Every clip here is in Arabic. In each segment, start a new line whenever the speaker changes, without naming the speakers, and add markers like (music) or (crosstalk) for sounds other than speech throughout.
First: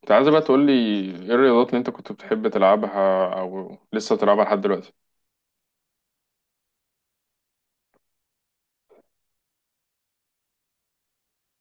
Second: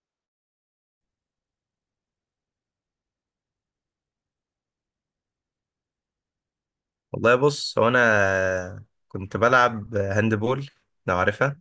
كنت عايز بقى تقول لي ايه الرياضات اللي انت كنت بتحب تلعبها او لسه بتلعبها لحد دلوقتي
والله بص هو انا كنت بلعب هاندبول. لو عارفها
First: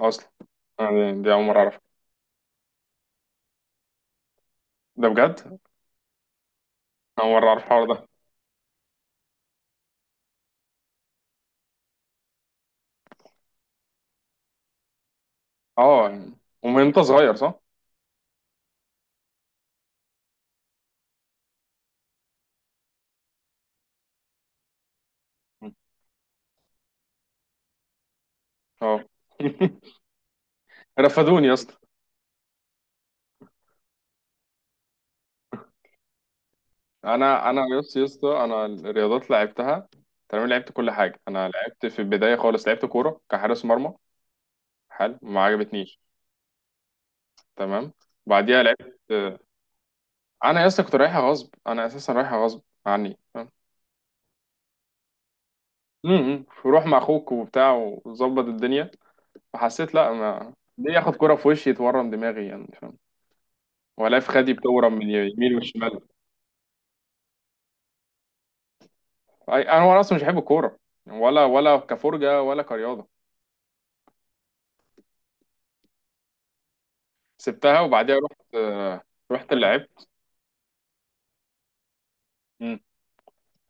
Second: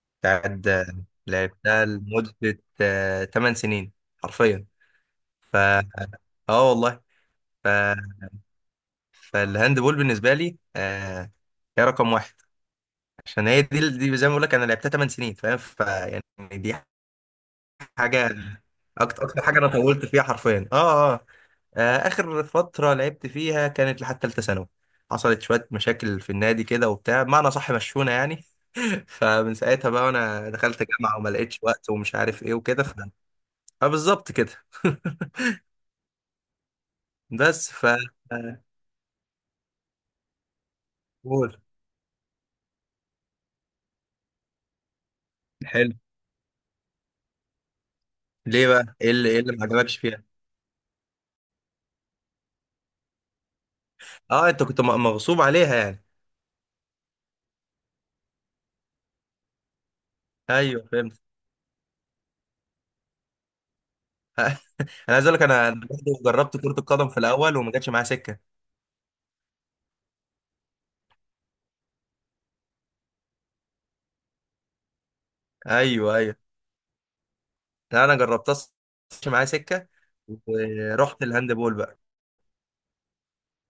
اصلا؟
بتاعت
يعني دي اول مره اعرف.
لعبتها لمدة 8 سنين حرفيا.
ده
ف
بجد؟
اه والله.
اول مره اعرف
ف...
الحوار ده.
فالهاندبول بالنسبة لي هي رقم واحد، عشان هي دي زي ما بقول لك انا لعبتها 8 سنين، فاهم؟
اه يعني،
دي
ومن انت صغير صح.
حاجة، اكتر حاجة انا طولت فيها حرفيا. اخر فترة لعبت فيها كانت لحد ثالثة ثانوي. حصلت شوية مشاكل في النادي كده وبتاع، بمعنى صح مشونا يعني.
اه
فمن ساعتها بقى وانا دخلت
(laughs)
جامعة وما
رفدوني يا
لقيتش
اسطى.
وقت ومش عارف ايه وكده فبالظبط كده. (laughs)
انا
بس ف
يس يا اسطى، انا الرياضات لعبتها تمام، لعبت كل حاجه. انا
قول.
لعبت في البدايه خالص لعبت كوره كحارس مرمى. حلو، ما
حلو.
عجبتنيش. تمام. بعديها
ليه بقى،
لعبت.
ايه اللي ما عجبكش فيها؟
انا يا اسطى كنت رايحها غصب، انا اساسا رايحها غصب عني.
اه انت كنت مغصوب عليها يعني.
وروح مع اخوك وبتاع وظبط الدنيا. فحسيت لا، ما
ايوه
ليه ياخد
فهمت.
كرة في وشي يتورم دماغي، يعني فاهم؟ ولا في خدي
(laughs)
بتورم من
انا عايز اقول لك
يمين
انا
وشمال.
برضه جربت كرة القدم في الاول وما جاتش معايا سكة.
انا وانا اصلا مش بحب الكورة يعني، ولا ولا كفرجة ولا كرياضة.
ايوه ايوه.
سبتها
لا انا
وبعديها رحت،
جربتها ما جاتش معايا
رحت
سكة
لعبت.
ورحت الهاند بول بقى.
مم.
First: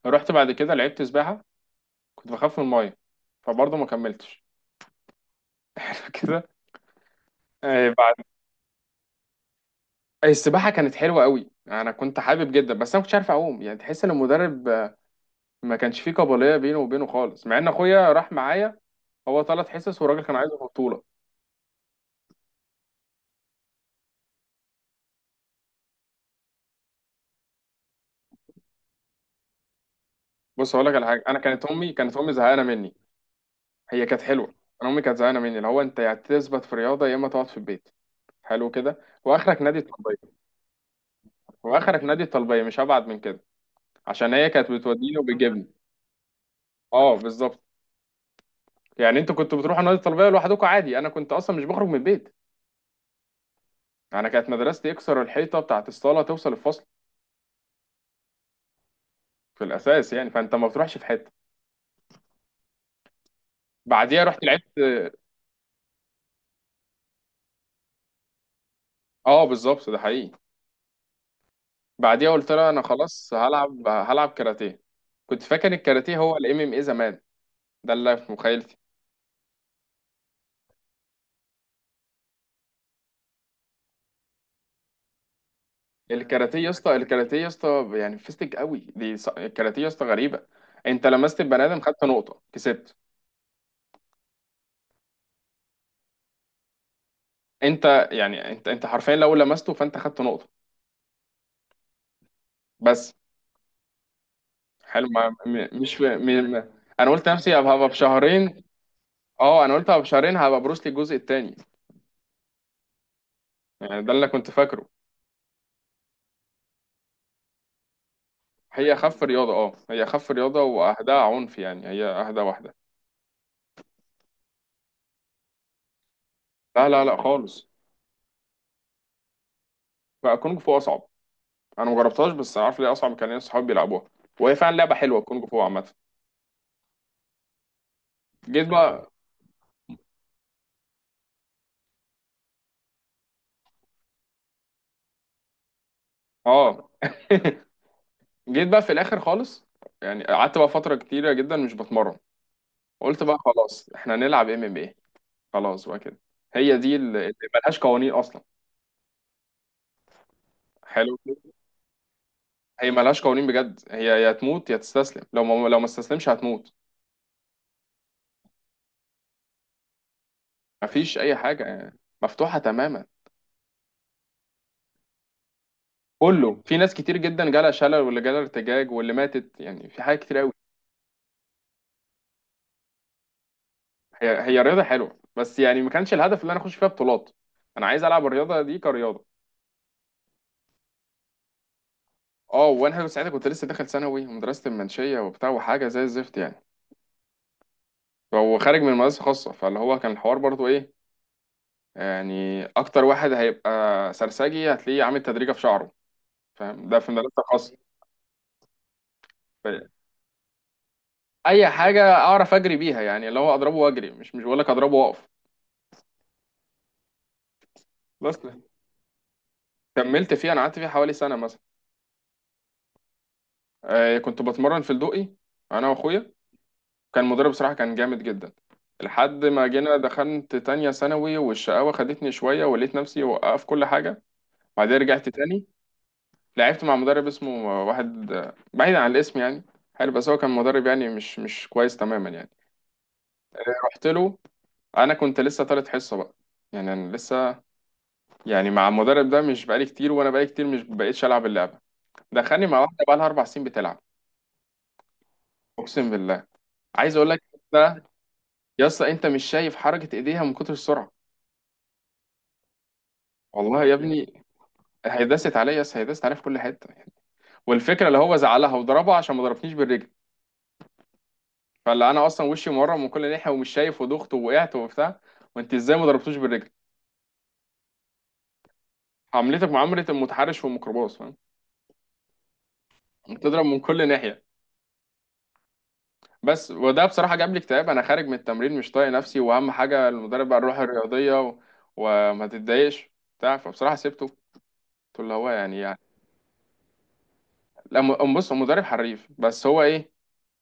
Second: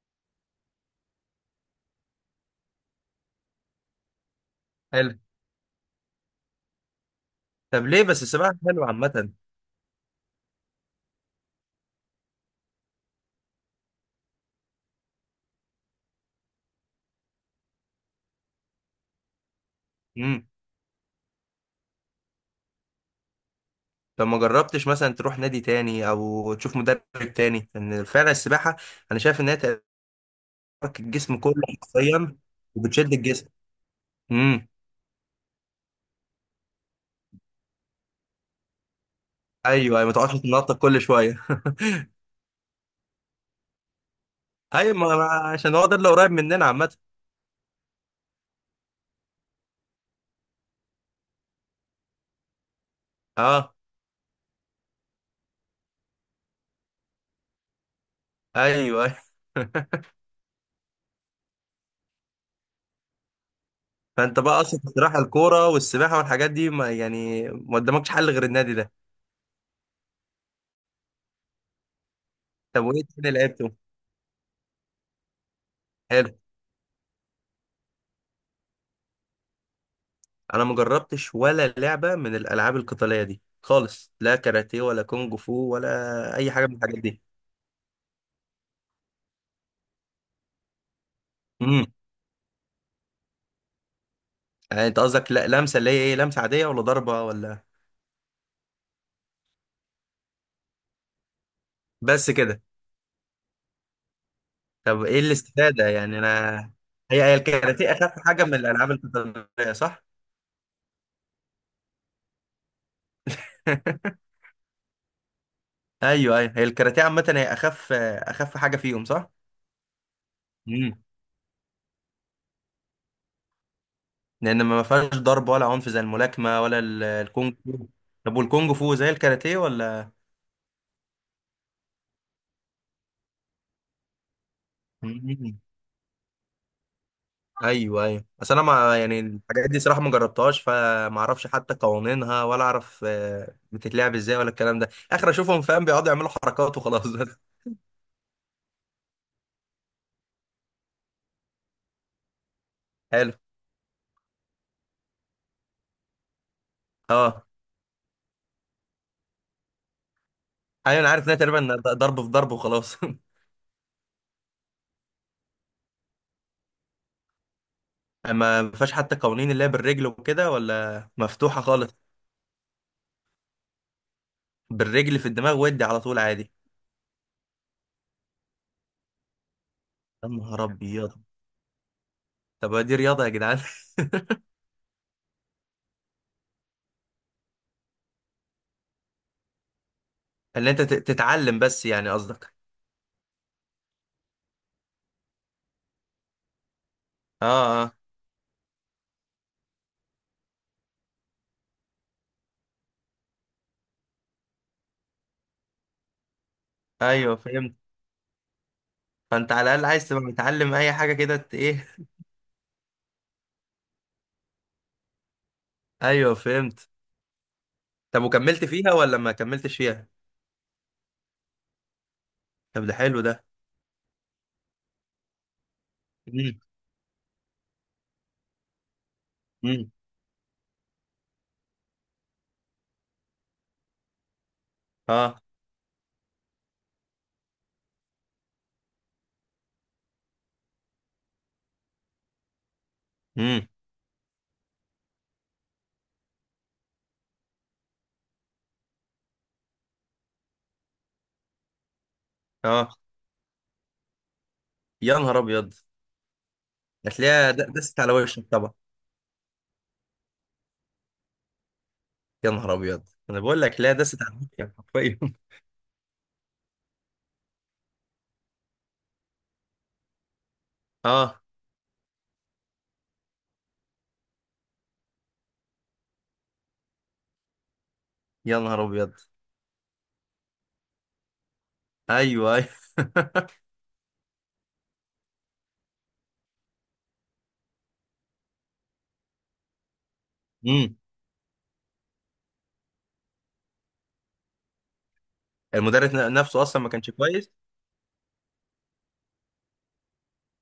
رحت بعد كده لعبت سباحة. كنت بخاف من الماية، فبرضه ما كملتش.
حلو.
(laughs) كده.
طب ليه
بعد،
بس؟ السباحة حلوة عامة.
السباحة كانت حلوة قوي، انا كنت حابب جدا بس انا ما كنتش عارف اعوم. يعني تحس ان المدرب ما كانش فيه قابلية بينه وبينه خالص، مع ان اخويا راح معايا. هو ثلاث حصص والراجل كان
إمم.
عايزه في بطوله.
لو ما جربتش مثلا تروح نادي تاني او تشوف مدرب تاني، لان فعلا السباحه انا شايف ان هي تحرك
بص هقول لك على حاجه،
الجسم
انا
كله
كانت امي
حرفيا
زهقانه مني.
وبتشد الجسم.
هي كانت حلوه.
امم.
انا امي كانت زهقانه مني، اللي هو انت يا تثبت في رياضه يا اما تقعد في البيت. حلو كده. واخرك نادي
ايوه، أيوة، ما تقعدش
الطلبيه.
تنطط كل شويه. (laughs)
واخرك نادي الطلبيه، مش هبعد من كده، عشان هي كانت
ايوه،
بتوديني وبتجيبني.
عشان هو ده اللي قريب مننا عامه.
اه بالظبط. يعني انتوا كنتوا بتروحوا نادي الطلبيه لوحدكم عادي، انا كنت اصلا مش بخرج من البيت.
اه.
انا كانت مدرستي اكسر الحيطه بتاعت الصاله توصل الفصل
ايوه أيوة.
في الاساس، يعني فانت ما بتروحش في حته.
(laughs)
بعديها رحت
فانت بقى
لعبت.
اصلا في الصراحه، الكوره والسباحه والحاجات دي ما يعني ما قدامكش حل غير النادي ده.
اه بالظبط، ده حقيقي. بعديها قلت لها انا
طب وايه تاني
خلاص
لعبته؟
هلعب كاراتيه. كنت فاكر الكاراتيه
حلو.
هو الام ام اي زمان، ده اللي في مخيلتي.
انا ما جربتش ولا لعبه من الالعاب القتاليه دي خالص، لا كاراتيه ولا كونج فو ولا اي
الكاراتيه
حاجه
يا
من
اسطى،
الحاجات دي.
الكاراتيه يا اسطى يعني فيستك قوي دي. الكاراتيه يا اسطى غريبه. انت لمست البني ادم
امم.
خدت نقطه كسبت.
يعني انت قصدك لمسه، اللي هي ايه، لمسه عاديه ولا ضربه ولا؟
انت يعني انت حرفيا لو لمسته فانت خدت نقطه.
بس كده؟
بس.
طب
حلو،
ايه
ما م-
الاستفاده
مش في
يعني
م... م-
انا؟
انا
هي
قلت
هي
نفسي هبقى
الكاراتيه اخف حاجه من
بشهرين.
الالعاب
اه
القتاليه
انا قلت هبقى
صح؟
بشهرين هبقى بروسلي الجزء الثاني، يعني ده
(laughs)
اللي كنت فاكره.
ايوه ايوه. هي الكاراتيه عامه هي اخف حاجه
هي
فيهم
اخف
صح؟
رياضه، اه هي اخف رياضه
امم.
واهداها عنف، يعني هي اهدى واحده.
لان ما فيهاش ضرب ولا عنف زي الملاكمه ولا
لا لا لا
الكونغ
خالص.
فو. طب والكونغ فو زي الكاراتيه ولا؟
بقى كونج فو اصعب. انا مجربتهاش بس انا عارف ليه اصعب، كان ناس صحابي بيلعبوها، وهي فعلا لعبه حلوه الكونج
مم.
فو عامه.
ايوه ايوه. بس انا
جيت
ما
بقى.
يعني الحاجات دي صراحه ما جربتهاش، فما اعرفش حتى قوانينها ولا اعرف بتتلعب ازاي ولا الكلام ده. اخر اشوفهم فاهم بيقعدوا يعملوا حركات
اه
وخلاص. (laughs) بس.
(laughs) جيت بقى في الاخر خالص. يعني قعدت بقى فتره كتيره جدا مش بتمرن. قلت
حلو.
بقى خلاص احنا نلعب ام ام ايه. خلاص بقى كده. هي دي اللي
اه.
ملهاش قوانين اصلا.
ايوه انا
حلو
عارف انها
كده.
تقريبا ضرب في ضرب
هي
وخلاص. (laughs)
ملهاش قوانين بجد، هي يا تموت يا تستسلم، لو ما استسلمش هتموت.
اما ما فيهاش حتى قوانين اللي هي بالرجل وكده ولا
مفيش اي
مفتوحه
حاجه
خالص؟
يعني، مفتوحه تماما.
بالرجل في الدماغ ودي على طول عادي؟
كله. في ناس كتير جدا جالها شلل، واللي جالها ارتجاج، واللي ماتت، يعني في حاجات
يا
كتير قوي.
نهار ابيض. طب دي رياضه يا جدعان؟
هي رياضة حلوة، بس يعني ما كانش الهدف اللي انا اخش فيها بطولات، انا عايز العب الرياضة دي كرياضة.
(laughs) اللي انت تتعلم بس يعني قصدك.
اه وانا ساعتها كنت لسه داخل ثانوي، ومدرسة المنشية وبتاع وحاجة زي الزفت يعني.
اه اه.
هو خارج من مدرسة خاصة، فاللي هو كان الحوار برضو ايه، يعني اكتر واحد هيبقى سرسجي هتلاقيه عامل تدريجة في شعره، فاهم؟ ده في مدرسة
ايوه فهمت.
خاصة.
فانت على الاقل
ف-
عايز تبقى متعلم اي حاجه كده
اي
ايه.
حاجة اعرف اجري بيها، يعني اللي هو اضربه واجري، مش بقول لك اضربه واقف.
(laughs) ايوه فهمت. طب
بس.
وكملت فيها ولا ما كملتش فيها؟
كملت فيها، انا قعدت فيها حوالي سنة مثلا.
طب ده حلو ده.
كنت بتمرن في الدقي انا واخويا.
مم.
كان مدرب صراحة كان جامد جدا، لحد ما
مم.
جينا دخلت تانية ثانوي والشقاوة خدتني شوية ولقيت نفسي وقف كل حاجة. بعدين رجعت
اه.
تاني، لعبت مع مدرب اسمه واحد، بعيد عن الاسم يعني. حلو بس هو كان مدرب يعني مش كويس تماما يعني.
مم.
رحت له، انا كنت لسه تالت حصة بقى، يعني انا لسه يعني مع المدرب ده مش بقالي كتير، وانا بقالي كتير مش بقيتش العب اللعبة. دخلني مع
اه.
واحدة بقى لها اربع سنين بتلعب.
يا نهار ابيض.
اقسم بالله. عايز اقول لك
هتلاقيها دست
ده،
على وشك طبعا.
يا اسطى انت مش شايف حركة ايديها من كتر السرعة.
يا نهار ابيض، انا بقول لك،
والله
لا
يا
دست على
ابني.
وشك حرفيا. (laughs)
هيدست عليا يس، هيدست عليا في كل حته يعني. والفكره اللي هو زعلها وضربها عشان ما ضربتنيش بالرجل.
اه.
فاللي انا اصلا وشي مورم من كل ناحيه ومش شايف وضغط ووقعت وبتاع، وانت ازاي ما ضربتوش بالرجل!
يا نهار ابيض.
عملتك معامله المتحرش في الميكروباص فاهم،
ايوه ايوه.
بتضرب من كل ناحيه. بس. وده بصراحه جاب لي اكتئاب، انا خارج من التمرين مش طايق نفسي، واهم حاجه المدرب قال روح
مم.
الرياضيه وما تتضايقش بتاع فبصراحه سبته، قلت له هو يعني يعني.
المدرس نفسه اصلا ما كانش كويس.
لا بص، هو مدرب حريف بس هو ايه،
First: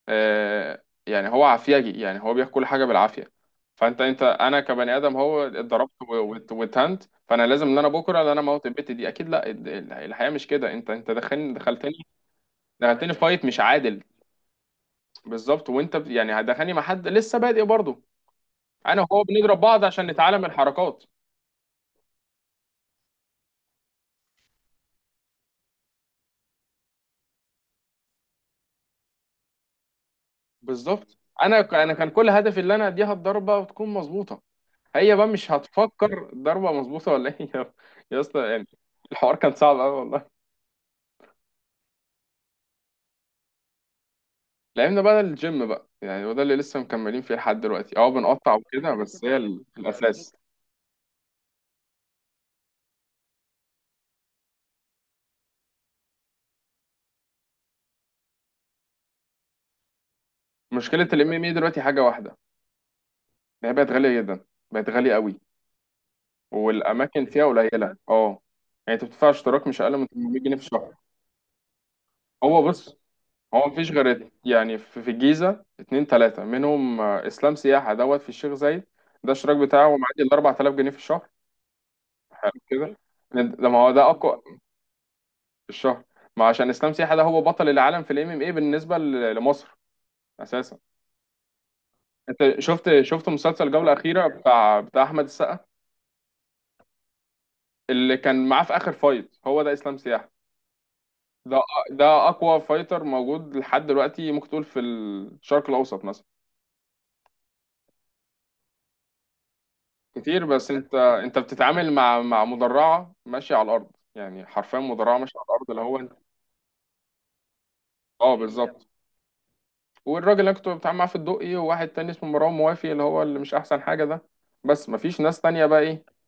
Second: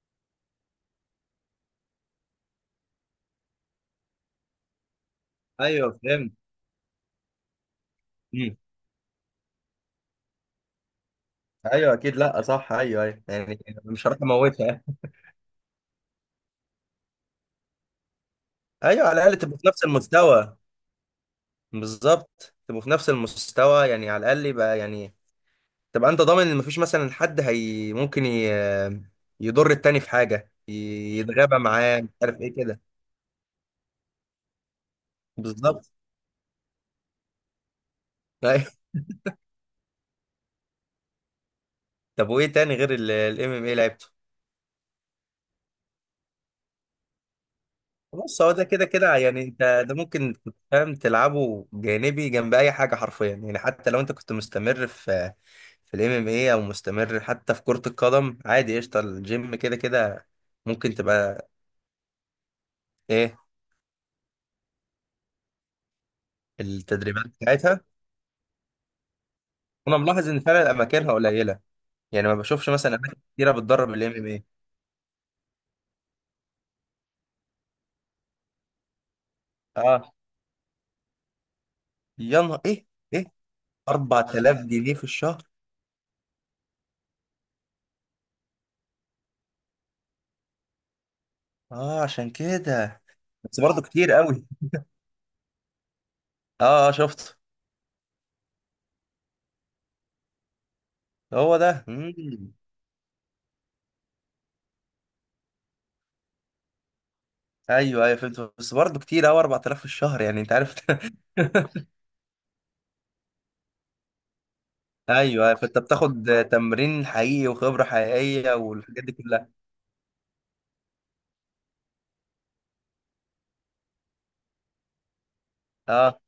يعني هو عافيجي، يعني هو بياكل كل حاجه بالعافيه. فانت انا كبني ادم، هو
ايوه
اتضربت
فهمت.
واتهنت، فانا لازم ان انا بكره ان انا
مم.
موت البت دي اكيد. لا الحياه مش كده، انت دخلني
ايوه
دخلتني،
اكيد، لا صح، ايوه
دخلتني
ايوه
فايت
يعني.
مش عادل.
مش هروح اموتها يعني.
بالظبط. وانت يعني هتدخلني مع حد لسه بادئ برضه، انا
ايوه على
وهو
الاقل تبقوا
بنضرب
في
بعض
نفس
عشان نتعلم
المستوى.
الحركات.
بالظبط، تبقوا في نفس المستوى يعني، على الاقل يبقى يعني تبقى انت ضامن ان مفيش مثلا حد، هي ممكن يضر التاني في حاجه،
بالظبط.
يتغابى
انا
معاه، مش
كان كل
عارف ايه
هدفي ان
كده.
انا اديها الضربه وتكون مظبوطه، هي بقى مش
بالظبط.
هتفكر ضربه مظبوطه ولا ايه. (laughs) يا
(laughs)
اسطى يعني.
أيوة.
الحوار كان صعب قوي والله.
طب وايه تاني غير الام ام اي لعبته؟
لعبنا بقى الجيم بقى، يعني وده اللي لسه مكملين فيه لحد دلوقتي، اه
بص هو
بنقطع
ده كده
وكده
كده
بس هي
يعني انت، ده
الاساس.
ممكن كنت فاهم تلعبه جانبي جنب اي حاجه حرفيا يعني. حتى لو انت كنت مستمر في في الام ام اي او مستمر حتى في كرة القدم عادي، قشطه الجيم كده كده ممكن
مشكله الام ام
تبقى.
اي دلوقتي حاجه واحده،
ايه
إن هي بقت غاليه جدا، بقت غاليه قوي،
التدريبات
والاماكن فيها
بتاعتها؟
قليله اه. يعني انت بتدفع اشتراك مش اقل
انا
من
ملاحظ
800
ان
جنيه في
فعلا
الشهر.
اماكنها قليله، يعني ما
هو
بشوفش مثلا
بص،
اماكن كتيره
هو
بتدرب
مفيش
الام ام
غير
اي.
يعني في في الجيزه اتنين تلاته منهم، اسلام سياحه دوت في الشيخ زايد ده الاشتراك بتاعه
اه.
معدي ال 4000 جنيه في الشهر.
يا
حلو
نهار ايه.
كده.
ايه؟
ده ما هو ده اقوى.
4000 جنيه في الشهر؟
في الشهر. ما عشان اسلام سياحه ده هو بطل العالم في الام ام اي بالنسبه لمصر اساسا.
اه عشان
انت شفت
كده.
شفت
بس
مسلسل
برضه
جولة
كتير
أخيرة
قوي.
بتاع احمد السقا،
اه اه شفت.
اللي كان معاه في اخر فايت هو ده اسلام سياح
هو
ده.
ده.
ده
مم.
اقوى فايتر موجود لحد دلوقتي، ممكن تقول في الشرق الاوسط مثلا.
ايوه ايوه فهمت، بس برضه كتير قوي 4000 في الشهر يعني
كتير
انت
بس
عارف.
انت بتتعامل مع مدرعة ماشية على الارض، يعني حرفيا
(laughs)
مدرعة ماشية على
ايوه،
الارض
فانت
اللي هو انت.
بتاخد تمرين حقيقي وخبره
اه
حقيقيه
بالظبط.
والحاجات دي كلها.
والراجل اللي كنت بتعامل معاه في الدقي، وواحد تاني اسمه مروان موافي اللي هو اللي مش احسن حاجة ده، بس مفيش ناس تانية بقى ايه
اه.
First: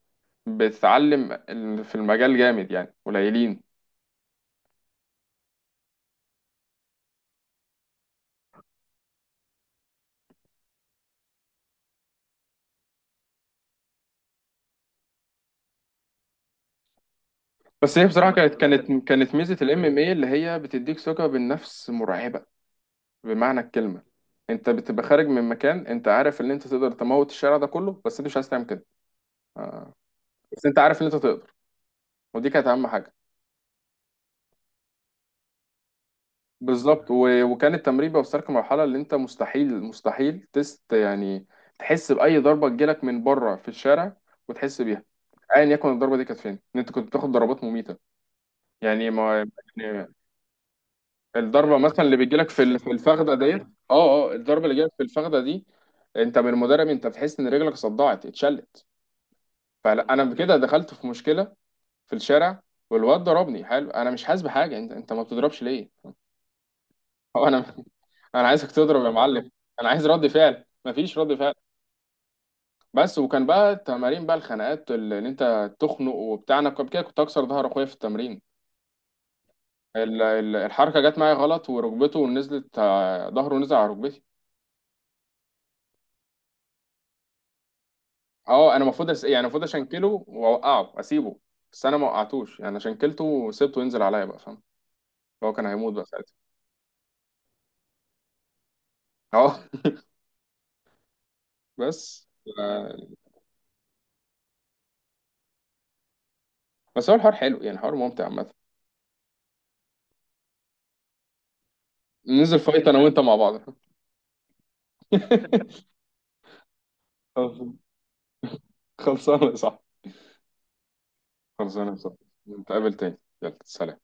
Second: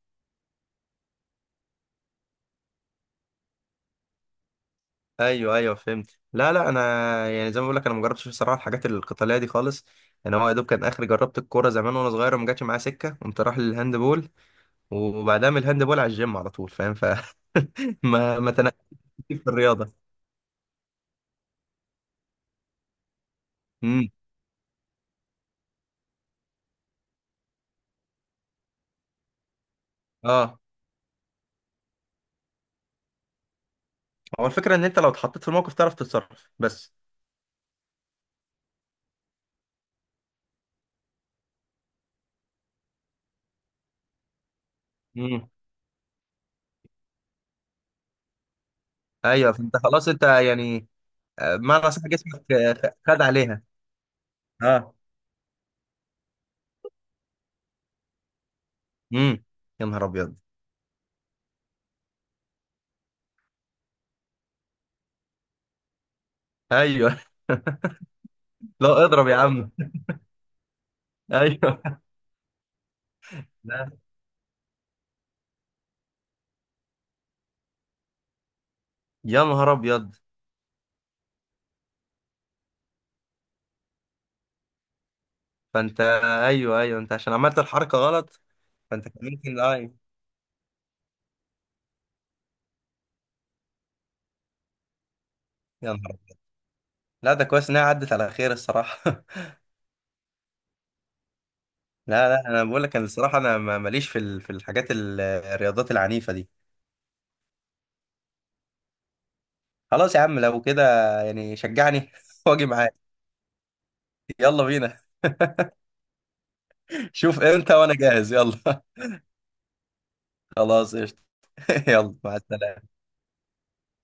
بتتعلم في المجال جامد يعني، قليلين.
ايوه ايوه فهمت. لا لا انا يعني زي ما بقول لك انا ما جربتش بصراحه الحاجات القتاليه دي خالص. انا هو يا دوب كان اخر جربت الكوره زمان وانا صغير وما جاتش معايا سكه، قمت رايح للهاند بول، وبعدها من الهاند بول على الجيم على طول، فاهم؟ ف.
بس
(laughs)
هي بصراحه
ما ما
كانت
تنقلتش
كانت كانت
في
ميزه الام ام
الرياضه.
اي اللي هي بتديك ثقه بالنفس مرعبه، بمعنى الكلمه.
امم.
انت بتبقى خارج من مكان انت عارف ان انت تقدر تموت الشارع ده كله، بس انت مش عايز تعمل كده،
اه.
بس انت عارف ان انت تقدر. ودي كانت اهم حاجه.
هو الفكره ان انت لو اتحطيت في الموقف تعرف تتصرف بس.
بالظبط. وكان التمرين بيوصلك لمرحله اللي انت مستحيل تست يعني، تحس باي ضربه تجيلك من بره في الشارع وتحس بيها،
امم.
ايا يكن الضربه دي كانت فين. ان انت كنت بتاخد ضربات مميته، يعني ما
ايوه فانت خلاص
يعني
انت يعني
الضربه
بمعنى صح
مثلا اللي بتجيلك
جسمك
في في
خد
الفخده
عليها.
ديت، اه اه الضربه اللي جايلك
اه.
في الفخده دي، انت من المدرب انت بتحس ان رجلك صدعت اتشلت.
امم. يا نهار
فلا انا
ابيض.
كده دخلت في مشكله في الشارع، والواد ضربني حلو انا مش حاسس بحاجه، انت ما بتضربش ليه،
ايوه. (laughs)
هو انا (laughs) انا عايزك تضرب
لا
يا
اضرب يا
معلم،
عم.
انا عايز رد فعل مفيش رد فعل.
ايوه.
بس. وكان بقى
لا.
تمارين بقى، الخناقات اللي انت تخنق وبتاع، انا قبل كده كنت اكسر ظهر اخويا في التمرين.
يا نهار ابيض.
الحركه جت معايا غلط وركبته نزلت، ظهره نزل على ركبتي.
فانت. ايوه ايوه، انت عشان عملت الحركه غلط.
اه انا
فانت
المفروض
كان
يعني
ممكن
المفروض
اي.
اشنكله واوقعه اسيبه، بس انا ما وقعتوش، يعني شنكلته وسبته ينزل عليا بقى فاهم. هو كان
يا
هيموت
نهار
بقى ساعتها.
أبيض. لا ده كويس انها عدت على خير الصراحه. (laughs)
اه (laughs) بس.
لا لا انا بقول لك،
آه،
انا الصراحه انا ماليش في في الحاجات الرياضات العنيفه دي.
بس هو الحوار حلو يعني، حوار ممتع عامة.
خلاص يا عم لو كده، يعني شجعني (laughs)
ننزل
واجي
فايت
معاك.
انا وانت مع بعض. (laughs)
يلا بينا. (laughs) شوف امتى وانا جاهز يلا.
خلصانه صح؟
(laughs) خلاص قشطة. (laughs)
خلصانه صح.
يلا مع السلامه.
نتقابل تاني، يلا سلام.